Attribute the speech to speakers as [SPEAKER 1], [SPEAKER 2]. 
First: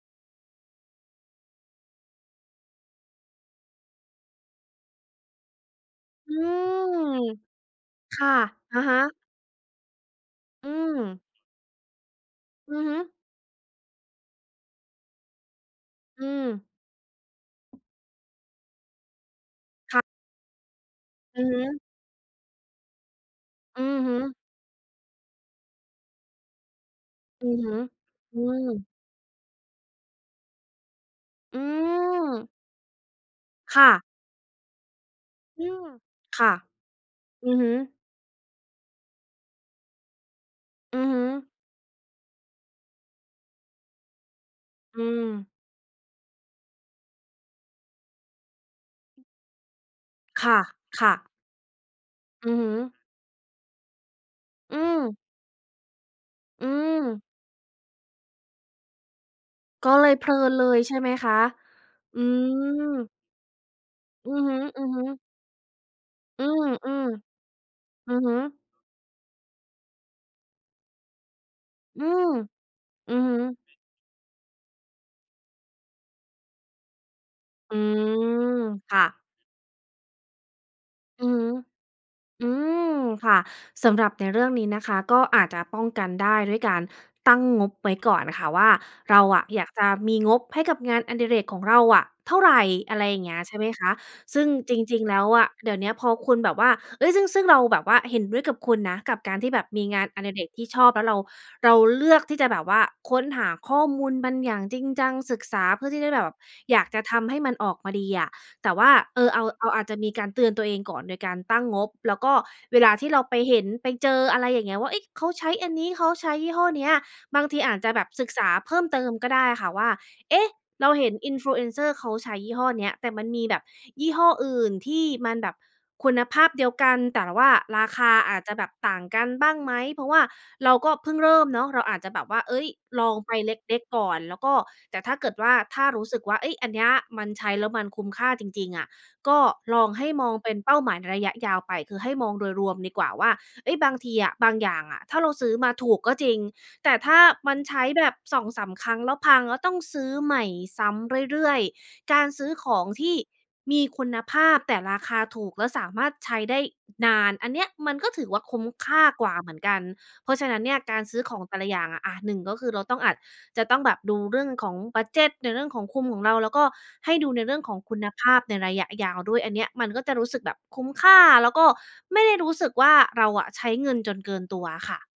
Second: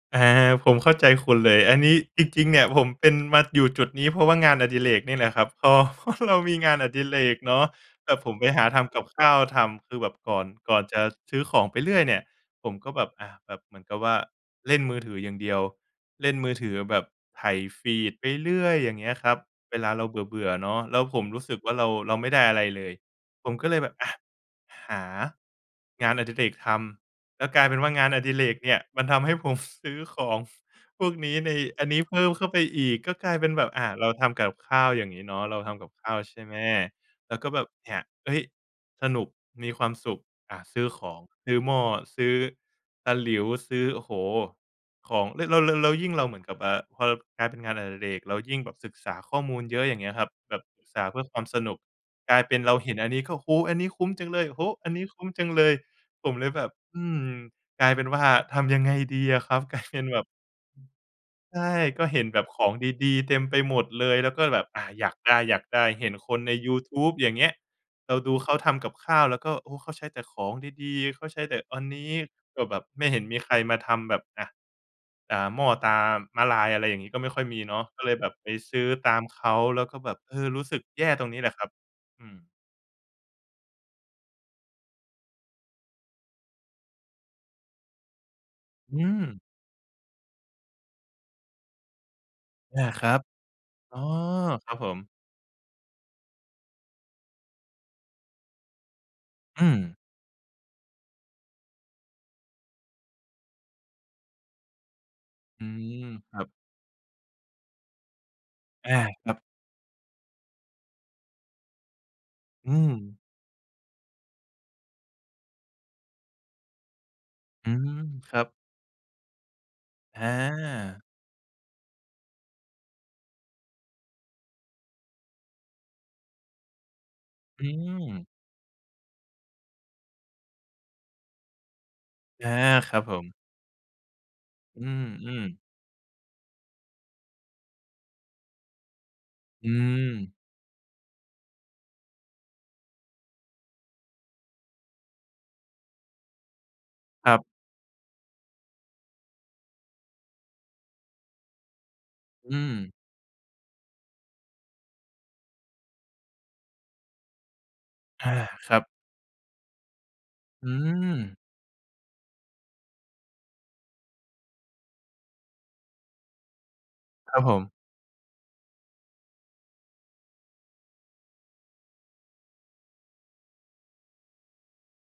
[SPEAKER 1] อา ผมเข้าใจคุณเลย อันนี้จริง ๆ เนี่ย ผมเป็นมาอยู่จุดนี้ เพราะว่างานอดิเรกนี่แหละครับ คอ เพราะ
[SPEAKER 2] อ
[SPEAKER 1] เร
[SPEAKER 2] ื
[SPEAKER 1] ามีงานอ
[SPEAKER 2] ม
[SPEAKER 1] ดิเรกเนาะ แบ
[SPEAKER 2] ค
[SPEAKER 1] บ
[SPEAKER 2] ่
[SPEAKER 1] ผ
[SPEAKER 2] ะ
[SPEAKER 1] มไปหา
[SPEAKER 2] อ
[SPEAKER 1] ท
[SPEAKER 2] ะฮ
[SPEAKER 1] ำก
[SPEAKER 2] ะ
[SPEAKER 1] ับข้าวทำ คือแบบก่อน
[SPEAKER 2] อื
[SPEAKER 1] ก่อนจะ
[SPEAKER 2] ม
[SPEAKER 1] ซื้อของไปเรื่อยเนี่ย ผ
[SPEAKER 2] อื
[SPEAKER 1] ม
[SPEAKER 2] อ
[SPEAKER 1] ก
[SPEAKER 2] ฮ
[SPEAKER 1] ็
[SPEAKER 2] ึ
[SPEAKER 1] แบบ อะ แบบเหมือนกับว่าเล่นมือถืออย่างเดียว
[SPEAKER 2] อื
[SPEAKER 1] เล่นมือ
[SPEAKER 2] ม
[SPEAKER 1] ถือแบบไถ feed ไปเรื่อย อย่างเงี้ยครับ เวลา
[SPEAKER 2] ค่
[SPEAKER 1] เ
[SPEAKER 2] ะ
[SPEAKER 1] ราเบื่อ ๆ เนาะ แล้วผม
[SPEAKER 2] อ
[SPEAKER 1] รู
[SPEAKER 2] ื
[SPEAKER 1] ้
[SPEAKER 2] อ
[SPEAKER 1] ส
[SPEAKER 2] ฮ
[SPEAKER 1] ึกว
[SPEAKER 2] ึ
[SPEAKER 1] ่าเรา เราไม่ได้อะไรเลย ผมก็เล
[SPEAKER 2] อื
[SPEAKER 1] ยแบบ
[SPEAKER 2] อ
[SPEAKER 1] อ
[SPEAKER 2] ฮ
[SPEAKER 1] ะ
[SPEAKER 2] ึ
[SPEAKER 1] หา งานอดิเรกทำ แล
[SPEAKER 2] อ
[SPEAKER 1] ้
[SPEAKER 2] ื
[SPEAKER 1] ว
[SPEAKER 2] อ
[SPEAKER 1] กลา
[SPEAKER 2] ฮ
[SPEAKER 1] ยเ
[SPEAKER 2] ึ
[SPEAKER 1] ป็นว่างานอดิ
[SPEAKER 2] อื
[SPEAKER 1] เรกเนี่ย
[SPEAKER 2] ม
[SPEAKER 1] มันทำให้ผม ซื้อของพวกนี้ ใน
[SPEAKER 2] อื
[SPEAKER 1] อันนี้เพิ่มเข้
[SPEAKER 2] ม
[SPEAKER 1] าไปอีก ก็กลายเป็นแบบ
[SPEAKER 2] ค
[SPEAKER 1] อ่
[SPEAKER 2] ่
[SPEAKER 1] า
[SPEAKER 2] ะ
[SPEAKER 1] เราทำกับข้าวอย่างงี้เนาะ เรา
[SPEAKER 2] อื
[SPEAKER 1] ทำ
[SPEAKER 2] ม
[SPEAKER 1] กับข้าว ใช
[SPEAKER 2] ค
[SPEAKER 1] ่
[SPEAKER 2] ่
[SPEAKER 1] ไ
[SPEAKER 2] ะ
[SPEAKER 1] หม เรา
[SPEAKER 2] อ
[SPEAKER 1] ก
[SPEAKER 2] ื
[SPEAKER 1] ็
[SPEAKER 2] อ
[SPEAKER 1] แบ
[SPEAKER 2] ฮ
[SPEAKER 1] บ
[SPEAKER 2] ึ
[SPEAKER 1] เนี่ย เฮ้ย! สนุก มีความสุข อะ ซื้อ
[SPEAKER 2] อ
[SPEAKER 1] ข
[SPEAKER 2] ือฮ
[SPEAKER 1] อง
[SPEAKER 2] ึ
[SPEAKER 1] ซื้อหม้อ ซื้อตะหลิว ซื้อ โอ้โฮ!
[SPEAKER 2] อื
[SPEAKER 1] ของ แล
[SPEAKER 2] ม
[SPEAKER 1] ้ว แล้ว แล้ว แล้วยิ่งเราเหมือนกับ อ่า พอเรา กลายเป็นงานอดิเรก เรายิ่งแบบศึกษาข้อมูลเยอะ อย่างเงี้ยครับ
[SPEAKER 2] ค
[SPEAKER 1] แ
[SPEAKER 2] ่
[SPEAKER 1] บ
[SPEAKER 2] ะ
[SPEAKER 1] บศึกษ
[SPEAKER 2] ค
[SPEAKER 1] า
[SPEAKER 2] ่
[SPEAKER 1] เพื
[SPEAKER 2] ะ
[SPEAKER 1] ่อความสนุก กลาย
[SPEAKER 2] อ
[SPEAKER 1] เ
[SPEAKER 2] ื
[SPEAKER 1] ป็
[SPEAKER 2] อ
[SPEAKER 1] น
[SPEAKER 2] ฮ
[SPEAKER 1] เราเห
[SPEAKER 2] ึ
[SPEAKER 1] ็นอันนี้ก็ โอ้โฮ! อันนี้คุ้มจังเลย โอ้โฮ!
[SPEAKER 2] อื
[SPEAKER 1] อันนี้
[SPEAKER 2] อ
[SPEAKER 1] คุ้มจังเลย ผมเลยแบ
[SPEAKER 2] อ
[SPEAKER 1] บ อืม
[SPEAKER 2] ือ
[SPEAKER 1] กลายเป็นว่าทำยังไงดีอะครับ กลาย
[SPEAKER 2] ก็
[SPEAKER 1] เป็
[SPEAKER 2] เล
[SPEAKER 1] น
[SPEAKER 2] ย
[SPEAKER 1] แบ
[SPEAKER 2] เพ
[SPEAKER 1] บ
[SPEAKER 2] ลิ
[SPEAKER 1] อื
[SPEAKER 2] นเลย ใช่ไหมคะ?
[SPEAKER 1] อ ใช่ ก็
[SPEAKER 2] อ
[SPEAKER 1] เ
[SPEAKER 2] ื
[SPEAKER 1] ห็นแบบของ
[SPEAKER 2] ม
[SPEAKER 1] ดี ๆ เต็มไปหมดเลย แ
[SPEAKER 2] อ
[SPEAKER 1] ล
[SPEAKER 2] ื
[SPEAKER 1] ้วก
[SPEAKER 2] อ
[SPEAKER 1] ็
[SPEAKER 2] ฮึ
[SPEAKER 1] แบบ อา อยา
[SPEAKER 2] ๆ
[SPEAKER 1] กได้ ๆ เห็นคน
[SPEAKER 2] อื
[SPEAKER 1] ใน
[SPEAKER 2] ม
[SPEAKER 1] ยู
[SPEAKER 2] ๆ อ
[SPEAKER 1] ทูบ อย่าง
[SPEAKER 2] ื
[SPEAKER 1] เงี้ย เรา
[SPEAKER 2] อฮ
[SPEAKER 1] ดู
[SPEAKER 2] ึ
[SPEAKER 1] เขาทำกับข้าว แล้วก็ โอ้! เขาใช้แต่ของดี ๆ เขาใช้แต่อันน
[SPEAKER 2] อื
[SPEAKER 1] ี้
[SPEAKER 2] ม
[SPEAKER 1] ก็แบบไม่
[SPEAKER 2] อื
[SPEAKER 1] เห็
[SPEAKER 2] อ
[SPEAKER 1] น
[SPEAKER 2] ฮึ
[SPEAKER 1] มีใครมาทำแบบอะ อ่า หม้อตราม้าลาย อะไรอย่างงี้ ก็ไม่ค่อยมี
[SPEAKER 2] อ
[SPEAKER 1] เ
[SPEAKER 2] ื
[SPEAKER 1] นาะ ก็เลยแบบไป
[SPEAKER 2] ม
[SPEAKER 1] ซื้อ
[SPEAKER 2] ค่
[SPEAKER 1] ต
[SPEAKER 2] ะ
[SPEAKER 1] ามเขา แล้วก็แบบ เออ รู้สึกแย่ต
[SPEAKER 2] อ
[SPEAKER 1] ร
[SPEAKER 2] ื
[SPEAKER 1] ง
[SPEAKER 2] อ
[SPEAKER 1] น
[SPEAKER 2] ฮ
[SPEAKER 1] ี้แ
[SPEAKER 2] ึ
[SPEAKER 1] หละครับ อื
[SPEAKER 2] อ
[SPEAKER 1] ม
[SPEAKER 2] ืม ค่ะ สำหรับในเรื่องนี้นะคะ ก็อาจจะป้องกันได้ด้วยการตั้งงบไว้ก่อนค่ะว่า
[SPEAKER 1] อื
[SPEAKER 2] เรา
[SPEAKER 1] ม
[SPEAKER 2] อะอยากจะมีงบให้กับงานอดิเรกของเราอะเท่าไร
[SPEAKER 1] อา
[SPEAKER 2] อะไ
[SPEAKER 1] ค
[SPEAKER 2] ร
[SPEAKER 1] รั
[SPEAKER 2] อย่
[SPEAKER 1] บ
[SPEAKER 2] างเงี้ย ใช่ไหมคะ
[SPEAKER 1] อ๋อ!
[SPEAKER 2] ซึ่ง
[SPEAKER 1] คร
[SPEAKER 2] จ
[SPEAKER 1] ับผ
[SPEAKER 2] ริง ๆ
[SPEAKER 1] ม
[SPEAKER 2] แล้วอะ เดี๋ยวเนี้ยพอคุณแบบว่า เฮ้ย! ซึ่ง ซึ่งเราแบบว่าเห็นด้วยกับคุณนะ กับการที่แ
[SPEAKER 1] อ
[SPEAKER 2] บบ
[SPEAKER 1] ื
[SPEAKER 2] มี
[SPEAKER 1] ม
[SPEAKER 2] งานอดิเรกที่ชอบ แล้วเรา เราเลือกที่จะแบบว่าค้นหาข้อมูลมันอย่างจริงจัง ศึกษ
[SPEAKER 1] อ
[SPEAKER 2] า
[SPEAKER 1] ื
[SPEAKER 2] เพื่อที่จะ
[SPEAKER 1] ม
[SPEAKER 2] ได้แบ
[SPEAKER 1] ค
[SPEAKER 2] บ
[SPEAKER 1] รับ
[SPEAKER 2] อยากจะทำให้มันออกมาดีอะ แต่ว่
[SPEAKER 1] อ
[SPEAKER 2] า
[SPEAKER 1] า
[SPEAKER 2] เอ
[SPEAKER 1] ค
[SPEAKER 2] อ
[SPEAKER 1] รั
[SPEAKER 2] เอ
[SPEAKER 1] บ
[SPEAKER 2] า เอา อาจจะมีการเตือนตัวเองก่อนโดยการตั้งงบ แล้วก็
[SPEAKER 1] อื
[SPEAKER 2] เวลาที่
[SPEAKER 1] ม
[SPEAKER 2] เราไปเห็นไปเจอ อะไรอย่างเงี้ยว่า เอ๊ะ! เขาใช้อันนี้ เขาใช้ยี่ห้อเนี้ย บางที
[SPEAKER 1] อื
[SPEAKER 2] อาจจ
[SPEAKER 1] ม
[SPEAKER 2] ะแบบศึ
[SPEAKER 1] ค
[SPEAKER 2] ก
[SPEAKER 1] รั
[SPEAKER 2] ษา
[SPEAKER 1] บ
[SPEAKER 2] เพิ่มเติมก็ได้ค่ะว่า
[SPEAKER 1] อ
[SPEAKER 2] เอ๊ะ! เรา
[SPEAKER 1] า
[SPEAKER 2] เห็น influencer เขาใช้ยี่ห้อเนี้ย แต่มันมีแบบยี่ห้ออื่นที่มันแบบคุณภาพเดียวกัน แต่ว่า
[SPEAKER 1] อื
[SPEAKER 2] ราคา
[SPEAKER 1] ม
[SPEAKER 2] อาจจะแบบต่างกันบ้างไหม? เพราะว่าเราก็เพิ่งเริ่มเนาะ เราอาจจะแบบว่า
[SPEAKER 1] อา
[SPEAKER 2] เฮ้ย
[SPEAKER 1] ครับ
[SPEAKER 2] ลอ
[SPEAKER 1] ผ
[SPEAKER 2] งไป
[SPEAKER 1] ม
[SPEAKER 2] เล็ก ๆ ก่อน แล้วก็
[SPEAKER 1] อื
[SPEAKER 2] แต่ถ้าเกิด
[SPEAKER 1] ม
[SPEAKER 2] ว่า
[SPEAKER 1] ๆ
[SPEAKER 2] ถ้ารู้สึกว่า เฮ้ย อันเนี้ย มันใช้แล้วมันคุ้มค่าจริง ๆ อะ ก็
[SPEAKER 1] อื
[SPEAKER 2] ลองให้มอ
[SPEAKER 1] ม
[SPEAKER 2] งเป็นเป้าหมายในระยะยาวไป คือให้มองโดยรวมดีกว่าว่า เฮ้ย บางทีอะ บางอย่างอะ ถ้าเราซื้อมาถูกก็จริง แต่ถ้า
[SPEAKER 1] ครับ
[SPEAKER 2] มันใช้แบบ 2-3 ครั้งแล้วพัง แล้วต้องซื้อใหม่ซ้ำเรื่อย ๆ การซื้
[SPEAKER 1] อ
[SPEAKER 2] อ
[SPEAKER 1] ื
[SPEAKER 2] ของ
[SPEAKER 1] ม
[SPEAKER 2] ที่มีคุณภาพแต่ราคาถูก แล้วสามารถใช้ได้นาน อันเนี้ยมันก็ถ
[SPEAKER 1] อ
[SPEAKER 2] ือ
[SPEAKER 1] า
[SPEAKER 2] ว่าคุ้ม
[SPEAKER 1] ครับ
[SPEAKER 2] ค่ากว่าเหมือนกัน เพราะฉะนั้น
[SPEAKER 1] อื
[SPEAKER 2] เนี่ย การซื้อข
[SPEAKER 1] ม
[SPEAKER 2] องแต่ละอย่างอะ อะ 1 ก็คือเราต้องอาจจะต้องแบบดูเรื่องของบัดเจดในเรื่องของคุมของเรา แล้วก็ให้ดู
[SPEAKER 1] ครั
[SPEAKER 2] ใน
[SPEAKER 1] บผ
[SPEAKER 2] เรื่องข
[SPEAKER 1] ม
[SPEAKER 2] องคุณภาพในระยะยาวด้วย อันเนี้ยมันก็จะรู้สึกแบบคุ้มค่า แล้วก็ไม่ได้รู้สึกว่า เราอะใช้เงินจนเกินตัวอะค่ะ